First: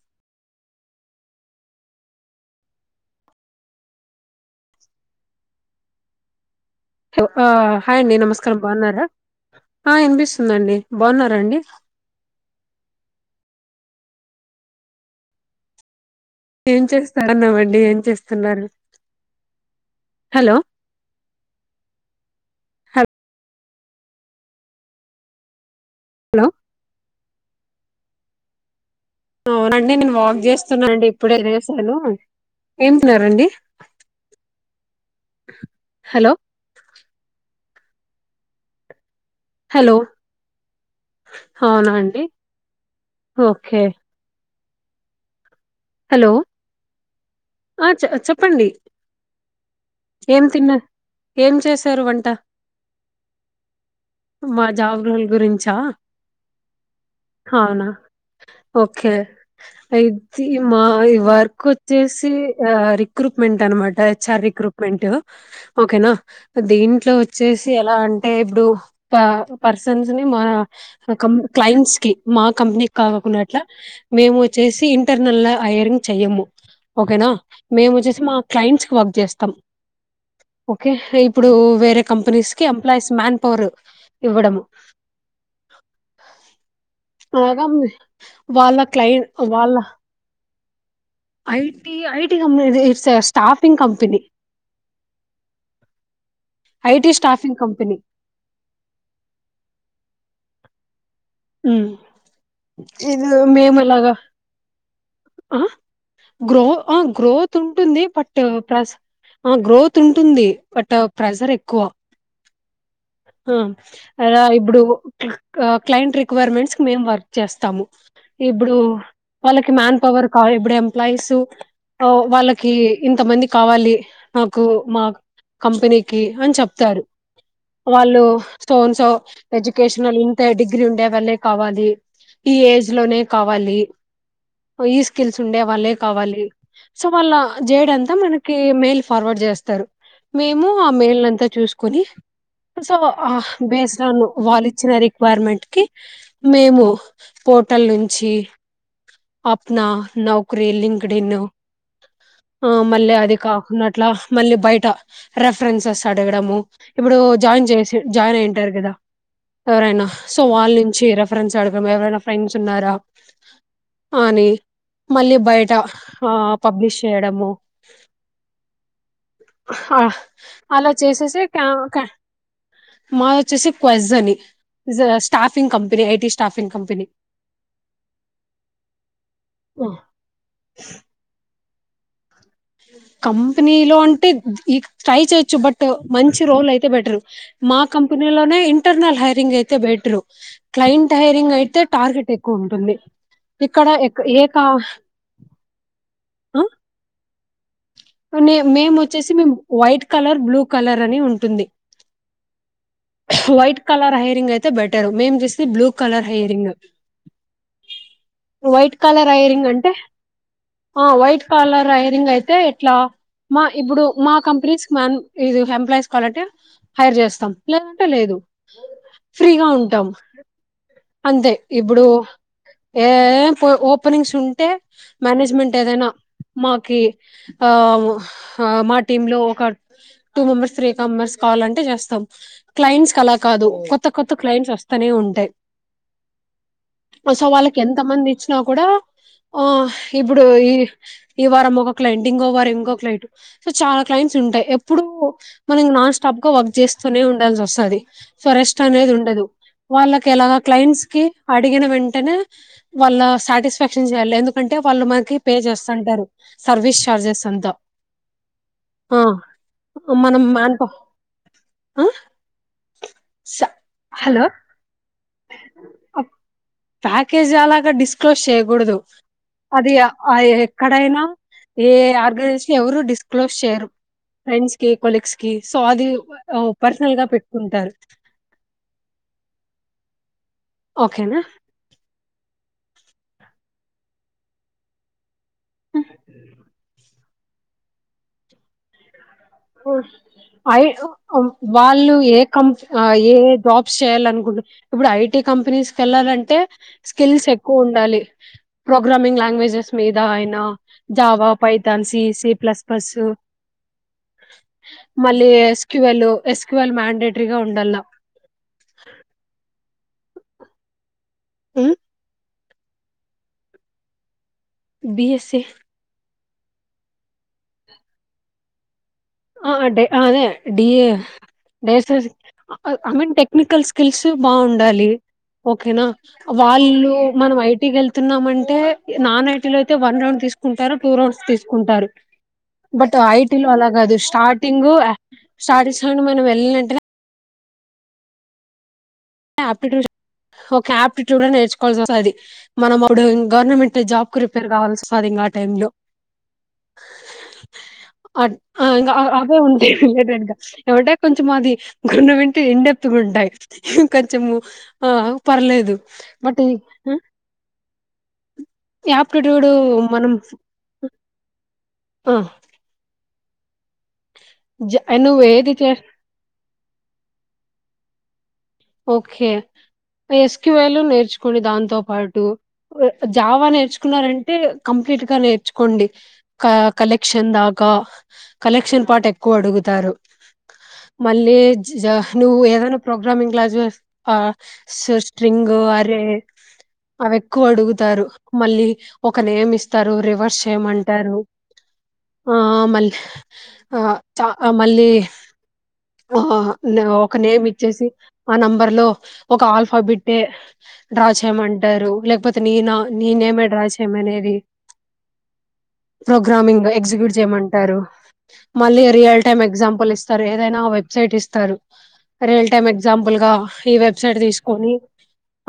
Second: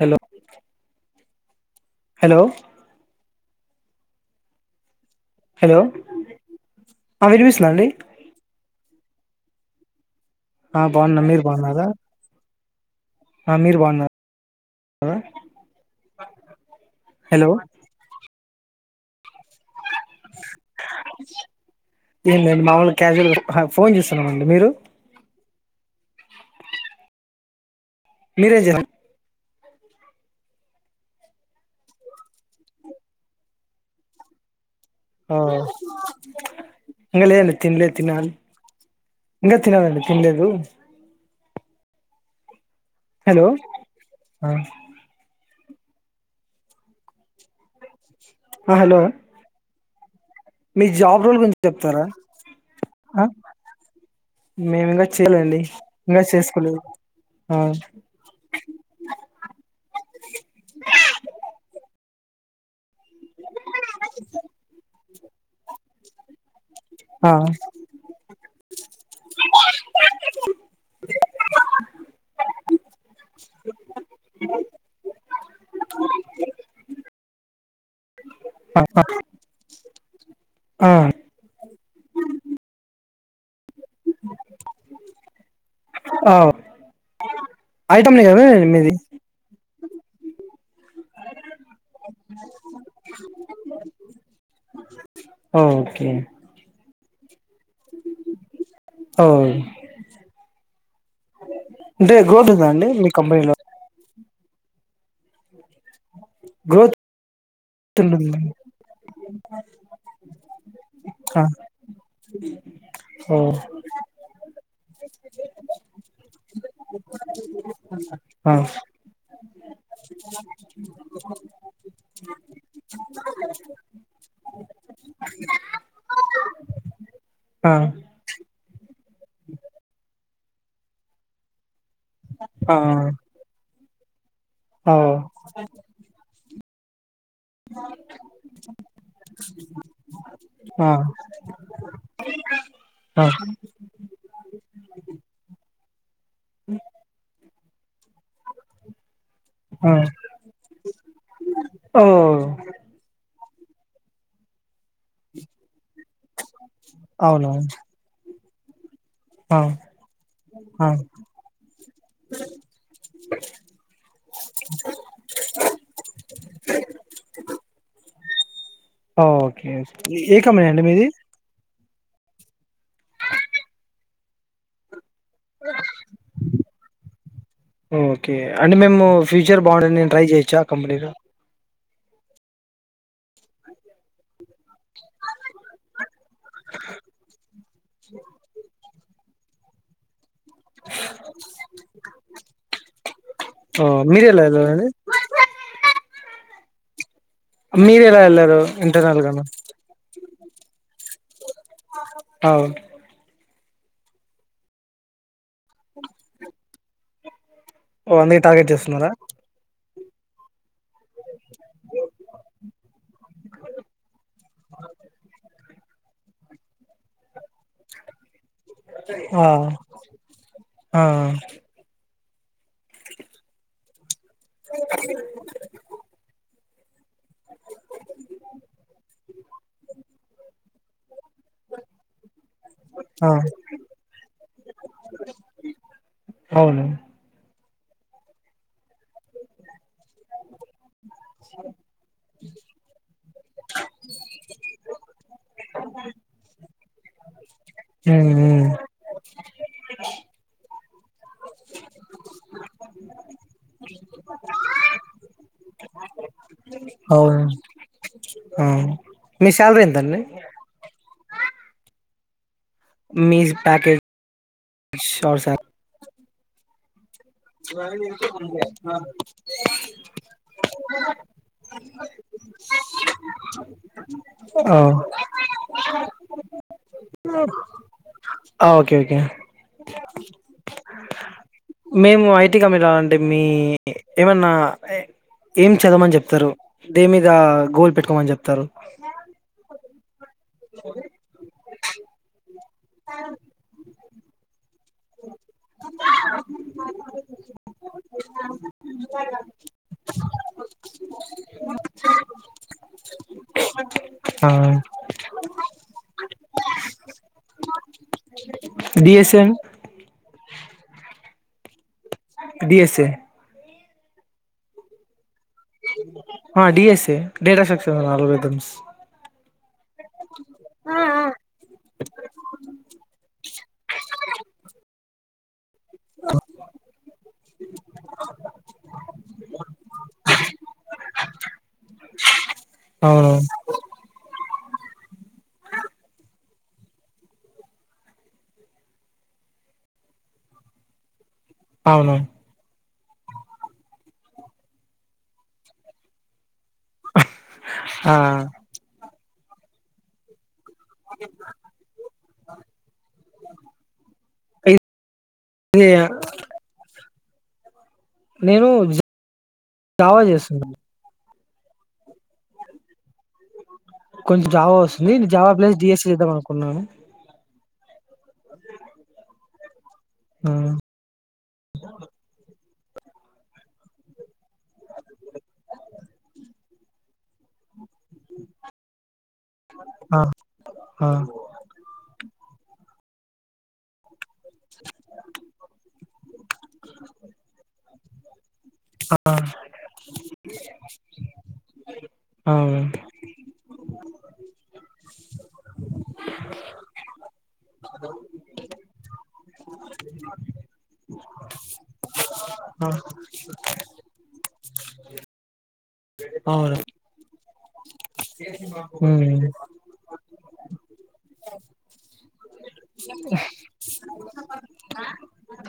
Hello hello hello hello ఆ hi అండి నమస్కారం బాన్నారా? ఆ ఇనిపిస్ తుందండి ఆ బాగున్నా బాన్నారా మీరు అండి? అ మీరు బాన్నరా? ఏం చేస్తారన్నామండి. ఏం చేస్తున్నారు? హలో ఏం లేదండి. మామూలు క్యాజువల్ గా హ ఫోన్ చూస్తున్నామండి మీరు హలో మీరేం చే అవునండి నేను వాక్ చేస్తున్నానండి ఇప్పుడే తినేశాను ఏం తిన్నారు అండి ఆ హలో ఇంకా లేదు నేను తినలేదు తినాలి ఇంకా హలో తినాలండి తినలేదు అవునా అండి ఓకే ఉమ్ హలో ఆ చె చెప్ ఆ హలో ఏం తిన్న మీ జాబ్ రోల్ ఏం గురించి చెప్తారా చేశారు వంట ఆ మా మేము జాబ్ ఇంకా రోల్ చేయలేండి గురించా ఇంకా చేసుకోలేదు ఆ అవునా ఓకే ఇది మా ఈ వర్క్ వచ్చేసి ఆ రిక్రూట్మెంట్ అనమాట హెచ్ఆర్ రిక్రూట్మెంట్ ఓకేనా దీంట్లో ఆ వచ్చేసి ఎలా అంటే ఇప్పుడు ప పర్సన్స్ ని మ కం క్లయింట్స్ కి మా కంపెనీ కాకోకుండా అట్లా మేము వచ్చేసి ఇ ఇంటర్నల్ హైరింగ్ చెయ్యము ఓకేనా మేము వచ్చేసి మా క్లయింట్స్ కి వర్క్ చేస్తాం ఆ ఓకే ఇప్పుడు వేరే కంపెనీస్ కి ఎంప్లాయిస్ మ్యాన్ పవర్ ఇవ్వడము ఆ అనగా ఐటమ్ నే కదా వాళ్ళ మీది క్లై వాళ్ళ IT IT company it's staffing company okay it is staffing company ఓ ఉమ్ అంటే గ్రోత్ ఉందా అండి మీ ఇది కంపెనీలో మేములాగా ఆ గ్రో గ్రోత్ గ్రోత్ ఉంటుంది బట్ ప్రస్ ఆ గ్రోత్ ఉంటుంది బట్ ఆ ప్రెజర్ ఎక్కువ ఓ హా అలా ఇప్పుడు క్ల క్లయింట్ రిక్వర్మెంట్స్కి మేం వర్క్ చేస్తాము ఆ ఇప్పుడు వాళ్ళకి కో వర్క్ ఆ ఇప్పుడు ఎంప్లాయిస్ ఆవ్ వాళ్ళకి ఇంత మంది కావాలి నాకు మా కంపెనీకి అని చెప్తారు ఆ వాళ్ళు సో అండ్ సో ఎడ్యుకేషనల్ ఇంతే డిగ్రీ ఉండే వాళ్ళే కావాలి ఈ ఆ ఏజ్ లోనే కావాలి ఓ ఈ స్కిల్స్ ఉండే వాళ్ళే కావాలి సో వాళ్ళ జేయడ అంతా మనకి మెయిల్ ఫార్వర్డ్ చేస్తారు మేము ఆ మెయిల్ నంత చూసుకొని సో ఆ బేస్డ్ వాళ్ళు ఇచ్చిన రిక్వైర్మెంట్ కి మేము పోర్టల్ నుంచి అప్నా ఆ నౌకరి లింక్డిన్ ఓ ఆ మళ్ళ అదిక ఉన్నట్ల మళ్ళీ బయట రిఫరెన్సెస్ అడగడము ఇప్పుడు అవును జాయిన్ చేసి జాయిన్ అయి ఆ ఎవరైనా సో వాళ్ళ ఆ నుంచి రెఫరెన్స్ అడగడం ఎవరైనా ఫ్రెండ్స్ ఉన్నారా కానీ మళ్ళీ బయట ఆ పబ్లిష్ చేయడము ఓకే హా ఓకే. ఏ కంపెనీ అండి అలా మీది చేసేసే కా క మాది వచ్చేసి క్వజ్ అని staffing company IT staffing company ము ఫ్యూచర్ బాగుండే నేను ట్రై చేయొచ్చ ఆ కంపెనీలో అ కంపెనీలో అంటే ట్రై చేయొచ్చు బట్ మంచి రోల్ అయితే బెటర్ మా కంపెనీ కంపెనీలోనే ఇంటర్నల్ హైరింగ్ అయితే బెటరు క్లైయింట్ హైరింగ్ అయితే టార్గెట్ ఎక్కువ ఉంటుంది. ఆ ఇక్కడ ఎక్ మీరెలా ఏ ఎదవది ఆ నే మేము ఇంటర్నల్ వచ్చేసి గాను మేము వైట్ కలర్, బ్లూ కలర్ అని ఉం అవు వైట్ కలర్ హెయిరింగ్ అయితే బెటర్ మేం చూస్తే బ్లూ కలర్ హెయిరింగ్. ఓ అందుకే టార్గెట్ వైట్ చేస్తున్నారా కలర్ ఐరింగ్ అంటే ఆ వైట్ కాలర్ అఐరింగ్ అయితే ఎట్లా మా ఇప్పుడు మా కంపెనీస్ మ్యాన్ ఇది ఎంప్లాయీస్ కావాలంటే హైర్ చేస్తాం. లెఫ్ట్ లేదు ఆ ఫ్రీగా ఉంటాం. ఆ అంతే ఇప్పుడు ఏ పొ ఓపెనింగ్స్ ఉంటే మేనేజ్మెంట్ ఏదైనా మాకి ఆ హ మా టీమ్ లో ఒక టూ మెంబర్స్, త్రీ మెంబర్స్ కావాలంటే చేస్తాం క్లైంట్స్ ఆ అలా కాదు కొత్త కొత్త క్లైంట్స్ వస్తనే ఉంటాయి. అవును సో వాళ్ళకి ఎంత మంది ఇచ్చినా కూడా ఆ హ ఇప్పుడు ఈ ఈ వారం ఒక క్లైంట్, ఇంకో వారం ఇంకో క్లైంట్ చాలా క్లైంట్స్ ఉంటాయి ఎప్పుడు మనం నాన్ స్టాప్ గా వర్క్ చేస్తూనే ఉండాల్సి వస్ అది మ్మ్ సొ మ్మ్ రెస్ట్ అనేది ఉండదు. వాళ్ళకి ఎలా క్లైంట్స్ కి అడిగిన వెంటనే వాళ్ళ సాటిస్ఫాక్షన్ చేయాలి ఎందుక అంటే వాళ్ళు మకి పే చేస్తంటారు సర్వీస్ చార్జెస్ అవును అంతా. ఆ మీ శాలరీ ఎంతండి మనం మెన్ ప ఆ మీజ్ ప్యాకేజీ షోర్స ప్యాకేజ్ అలాగా డిస్క్లోజ్ చేయకూడదు. అది ఆ ఎక్కడైనా ఏ ఆర్గనైజేషన్ ఎవరు డిస్క్లోజ్ చేయరు. ఫ్రెండ్స్ కి, కొలీగస్ కి సో అది ఓ పర్సనల్ గా పెట్టుకుంటారు. ఆ ఓకే ఓకే ఓకేనా మేము ఐటీ కంపెనీ రావాలంటే మీ ఏమన్నా ఏ ఏం చదవమని చెప్తారు దేని మీద గోల్ పెట్టుకోమని చెప్తారు. ఓ ఐ ఓ వ వాళ్ళు ఏ కం ఆ ఏ జాబ్ చేయాలనుకుంట ఇప్పుడు ఐటీ కంపెనీస్కి వెళ్ళాలంటే స్కిల్స్ ఎక్కువ ఉండాలి. ప్రోగ్రామింగ్ లాంగ్వేజెస్ మీద అయిన Java, Python, C C plus bus ఆ మళ్ళీ ట్వల్ ఎస్ క్యవల్ మండేటరీగా ఉండాల డిఎస్ఎం ఉ డిఎస్ఏ బీఎస్ ఆ డిఎస్ఏ డేటా సక్చర్ ఆలోబదమ్స్ ఆ డే అ అదే డిఏ డేసస్ అ ఐ మీన్ టెక్నికల్ స్కిల్స్ బాగుండాలి. ఓకేనా వాళ్ళు మనం ఐటీకి వెళ్తున్నామంటే నాన్ ఐటీ లో అయితే వన్ రౌండ్ తీసుకు ఉంటారు టూ రౌడ్స్ తీసుకుంటారు. బట్ అవును ఐటీ లో అలా కాదు. స్టార్టింగ్ స్టార్టిస్ మనం వెళ్ళినెంటనే ఆయాప్టిట్యూడ్ ఓకే ఆయాప్టిట్యూడ్ అ నేర్చుకోవాల్సి అవును వస్తది. మనం అప్పుడు గవర్నమెంట్ జాబ్కి ప్రిపేర్ కావలసి వస్తది ఇంకా ఆ టైమ్ లో. ఆ అట్ అ ఇంకా అవే ఉంటాయి వెళ్ళేటంగా ఏమంటే కొంచెం అది గున్నం వింటే ఎండెప్గా ఉంటాయి కొంచెము ఆ ఇది పర్లేదు బట్ నేను యాప్టిట్యూడు జావా మనం చేస్తున్నాను అ కొంచెం జావ వస్తుంది, నువ్వు జావా ఏది ప్లేస్ చే డీ ఎస్ చేద్దాం అనుకున్నా. ఎస్ ఆ క్యూ ఎల్ నేర్చుకోండి దాంతో పాటు, జావా నేర్చుకున్నారం అంటే కంప్లీట్ గా నేర్చుకోండి, క కలెక్షన్ దాకా కలెక్షన్ పాట్ ఎక్ కో అడుగుతారు, ఆ ఆ మళ్ళి జా నువ్వు ఏదన్న ప్రోగ్రామింగ్ క్లాసెస్ స్ స్ట్రింగ్, ఆ లే అవి ఎక్కువ అడుగుతారు. మళ్ళీ ఒక నేమ్ ఇస్తారు, రివర్స్ చేయమంటారు. ఆ మల్ ఆ చా మళ్ళీ, ఆ ఒక నేమ్ ఇచ్చేసి ఆ నెంబర్ లో ఒక ఆల్ఫాబెట్ డ్రా చేయమంటారు, లేక్ పోతే నీనా ఆ నీ నేమే డ్రా చేయమనేది అవును ప్రోగ్రామింగ్ ఎగ్జిక్యూట్ చేయమంటారు, మళ్ళీ రియల్ మ్మ్ టైమ్ ఎగ్జాంపుల్ ఇస్తారు. ఏదైనా వెబ్సైట్ ఇస్తారు, రియల్ టైమ్ ఎగ్జాంపుల్ గా ఈ వెబ్సైట్ తీసుకొని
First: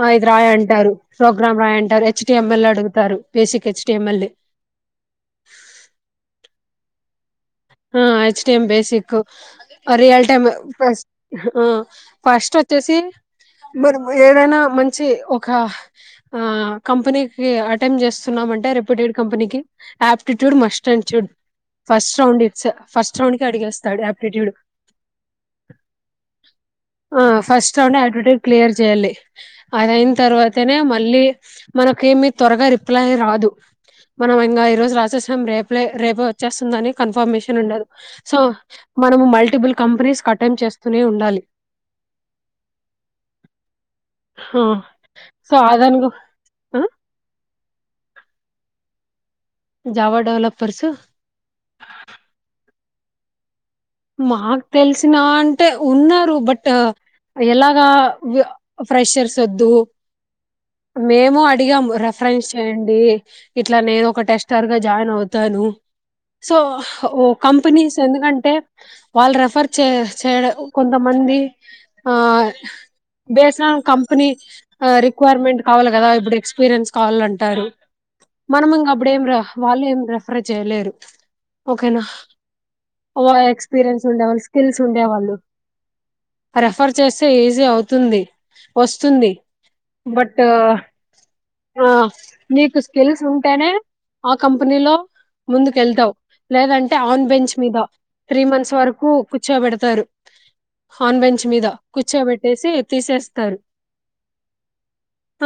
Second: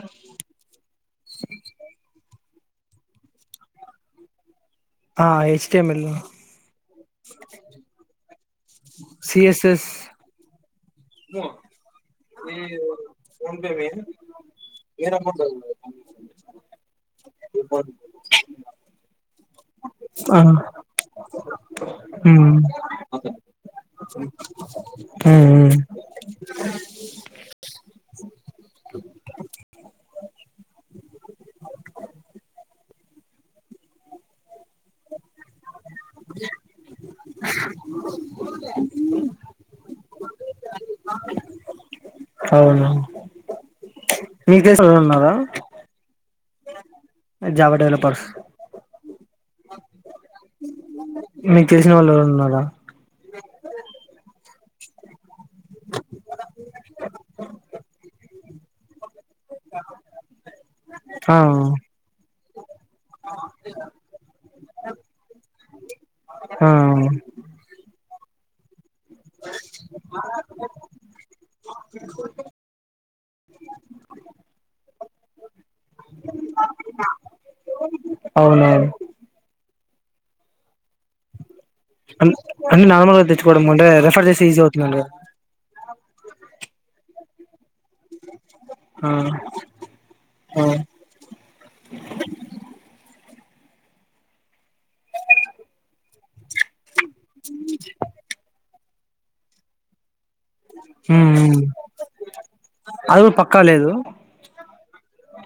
ఆ ఇది రాయంటారు, ప్రోగ్రామ్ రాయంటారు, హెచ్ టి ఎమ్ ఎల్ అడుగుతారు, basic H T M L ఆ హెచ్ టి ఎం ఎలు ఆ H T M basic, CSS real time first ఆ ఫస్ట్ వచ్చేసి మనం ఏదైనా మంచి ఒక ఆ కంపెనీకి అటెం చేస్తున్నామంటే రెప్యూటెడ్ కంపెనీకి ఆ aptitude must and should, first round it's first round కి అడిగేస్తాడు ఆప్టిట్యూడ్ ఊ ఊ ఆ ఫస్ట్ రౌండ్ యాటిట్యూడ్ క్లియర్ చెయాలి, అదయిన తర్వాతనే మళ్ళీ మనకేమి త్వరగా రిప్లై రాదు, మనం ఇంగా ఈ రోజు రాసేస్ం రేపు లే రేపే వచ్చేస్తుందని కన్ఫర్మేషన్ ఉండదు, సో మనము మల్టిపుల్ కంపెనీకి అటెం చేస్తూనే ఉండాలి. అవున ఆ సో అదన్ గు జావ డవలపర్స్ జావా డెవలపర్స్ మీకు తెలిసిన వాళ్ళు ఎవరన్న ఉన్నారా? మాకు తెలిసిన అం టే ఉన్నారు బట్, ఎలాగా వ ప్రెషర్స్ వద్దు. ఆ మేము అడిగాము రెఫరెన్స్ చేయండి, ఇట్లా నేను ఒక టెస్టర్ గా జాయిన్ అవుతా ను సో ఆ ఓ కంపెనీస్ ఎందుకంటే వాళ్ళు రెఫర్ చే చేయడం, కొంతమంది ఆ బేస్డ్ ఆన్ కంపెనీ రిక్వైర్మెంట్ కావాలి కదా, ఇప్పుడు ఎక్స్పీరియన్స్ కావాలంటారు. మనం అవునవును ఇంకా అప్పుడు ఏం ర వాళ్ళు ఏం రిఫర్ చేయలేరు. ఓకేనా అంటే నార్మల్గా వ తెచ్చుకోవడం ఎక్స్ అంటే ఎక్స్పీరియన్స్ రెఫర్ ఉండేవాళ్ళు, చేస్తే ఈజీ స్కిల్స్ అవుతుందండి ఉండే కదా వాళ్ళు, రిఫర్ చేస్తే ఈజీ అవుతుంది. ఆ వస్తుంది బట్ ఆ ఆ నీకు స్కిల్స్. టేనే ఆ కంపెనీలో ముందుకు వెళ్తావు లేదంటే, ఆన్ బెంచ్ మీద త్రీ మంత్స్ వరకు కూర్చోబెడతారు. హాన్ బెంచ్ మ్మ్ మీద కూర్చోబెట్టేసి అది కూడా తీసేస్తారు. పక్కా లేదు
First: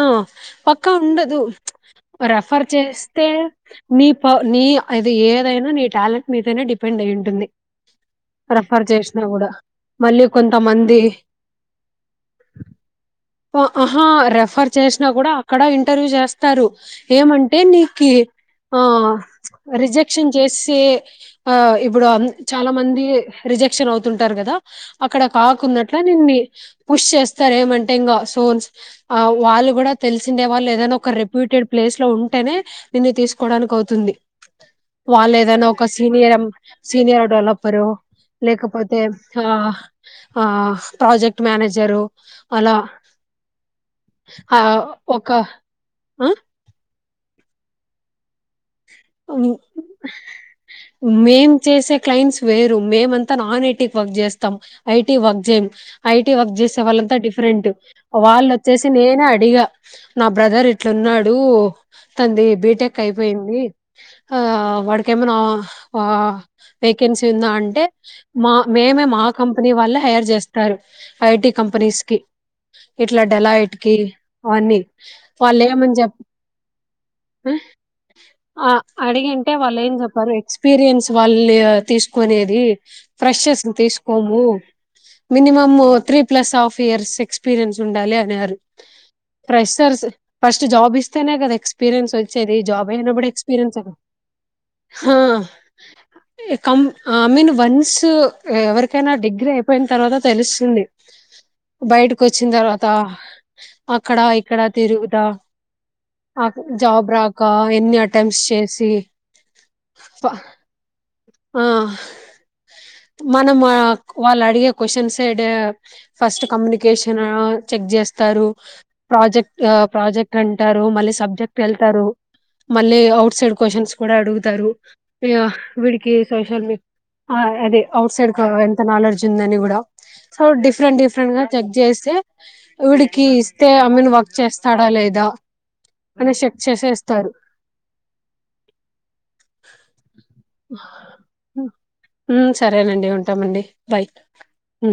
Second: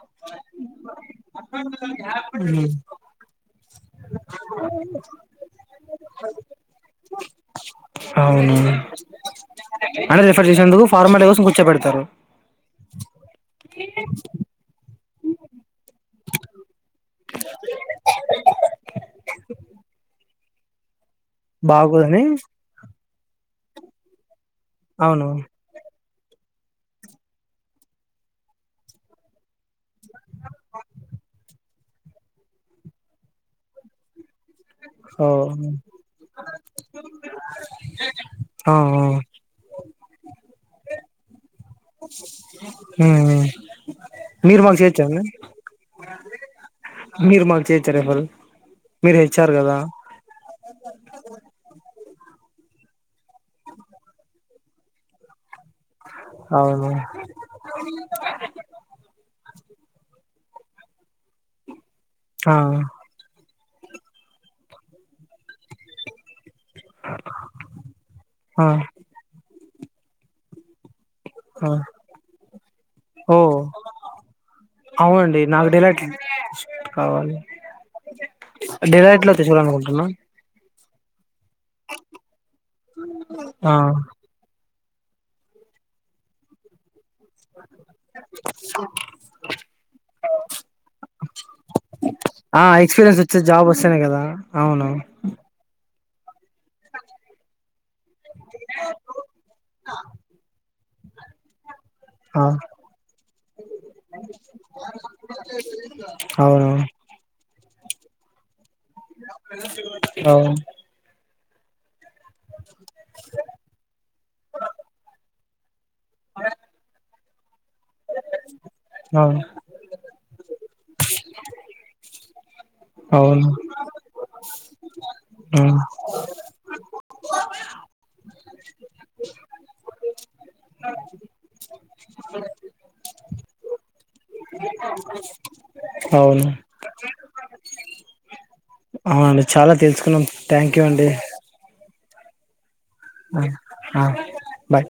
ఆ పక్క ఉండదు, ప్చ్ రెఫర్ ఉమ్ చేస్తే నీ ప నీ అది ఏదైనా నీ టాలెంట్ మీదేనా డిపెండ్ అయి ఉంటుంది. అవును రెఫర్ చేసినా కూడా అంటె మళ్ళీ రిఫర్ చేసినందుకు కొంతమంది ఫార్మాలిటీ కోసం కూర్చోబెడతారు. ఆహా రెఫర్ చేసినా కూడా అక్కడ ఇంటర్వ్యూ చేస్తారు ఏమంటే నీకు ఆ రిజెక్షన్ చేసే ఆ ఇప్పుడు బాగోదని చాలా మంది రిజెక్షన్ అవుతుంటారు కదా అక్కడ అవును కాకున్నట్టు అట్లా నిన్నన్ని పుష్ చేస్తారు ఏమంటే టెంగా సోన్స్ ఆ వాళ్ళు కూడా తెలిసిందే వాళ్ళు ఏదైనా ఒక రెప్యూటెడ్ ప్లేస్ లో ఉంటేనే నిన్ను తీసుకోవడానికి అవుతుంది ఓ వాళ్ళు ఏదైనా ఒక సీనియర్ సీనియర్ డెవలపరు లేకపోతే ఆ ఆ ప్రాజెక్ట్ మేనేజరు అలా ఉమ్ ఆ మీరు మాకు చేయొచ్చాండి ఒక ఆ మీరు మాకు చేయచ్చారు ఎవరు మీరు హెచ్చారు ఉమ్, కదా మేం చేసే క్లయింట్స్ వేరు మేమంతా నాన్ ఐటీ వర్క్ చేస్తాం ఐటీ వర్క్ చేం ఐటి వర్క్ చేసే అవును వాళ్ళంతా డిఫరెంట్ వాళ్ళు వచ్చేసి నేనే అడిగా నా బ్రదర్ ఇట్లున్నాడు తనది ఆ బీటెక్ అయి ఆ వాడకేమనా ఆ వేకెన్సీ ఉందా అంటే మా ఆ మేమే మా కంపెనీ వాళ్ళ హైర్ చేస్తారు ఐటి ఆ కంపెనీస్కి ఇట్లా ఓ డిలైట్ కీ అవన్నీ అవునండి వాళ్ళు నాకు ఏమని డిలైట్ చెప్ప కావాలి ఆ డిలైట్ లో అడిగంటే వాళ్ళు ఏం తెచ్చుకోవాలనుకుంటున్నా చెప్పారు ఎక్స్పీ రియన్స్ వాళ్ళ తీసుకునేది ఫ్రెషస్ ఆ తీసుకోము minimum three plus half years experience ఉండాలి అన్నారు ఫ్రెష్ర్స్ ఫస్ట్ జాబ్ ఇస్తేనే కదా ఎక్స్పీరియన్స్ వచ్చే దీ ఆ జాబ్ ఎక్స్పీరియన్స్ వచ్చే జాబ్ ఎక్స్పీరియన్స్ వస్తేనే కదా అవును క ఐ మీన్ వన్స్ ఎవరికైనా డిగ్రీ అయిపోయిన తర్వాత తెలుస్తుంది బయటకు ఆ వచ్చిన తర్వాత అక్కడ ఇక్కడ తిరుగుదా అవును ఎన్ని అటెంప్ట్స్ చేసి అవును ఆ మనం వాళ్ళు అడిగే క్వశ్చన్ సడ్ ఫస్ట్ కమ్యూనికేషన్ చెక్ చేస్తారు అవును ప్రాజెక్ట్ ప్రాజెక్ట్ అంటే టారు మళ్ళీ సబ్జెక్ట్ వెళ్తారు మళ్ళీ అఔట్ అవును సైడ్ క్వశ్చన్స్ కూడా అడుగుతారు అవును వీడికి సోషల్ ఆ అదే అఔట్ సైడ్ కీ ఎంత నాలెడ్జ్ ఉందని కూడా సో డిఫరెంట్ డిఫరెంట్ గా చెక్ చేస్తే వీడికి ఇస్తే ఐ మీన్ వర్క్ చేస్తాడా లేదా అని అవును చేస్కెస్తారు అవునండి చాలా తెలుసుకున్నాం థ్యాంక్ యూ అండి ఉమ్ సరేనండి ఆ ఉంటామండి బాయ్ ఆ బాయ్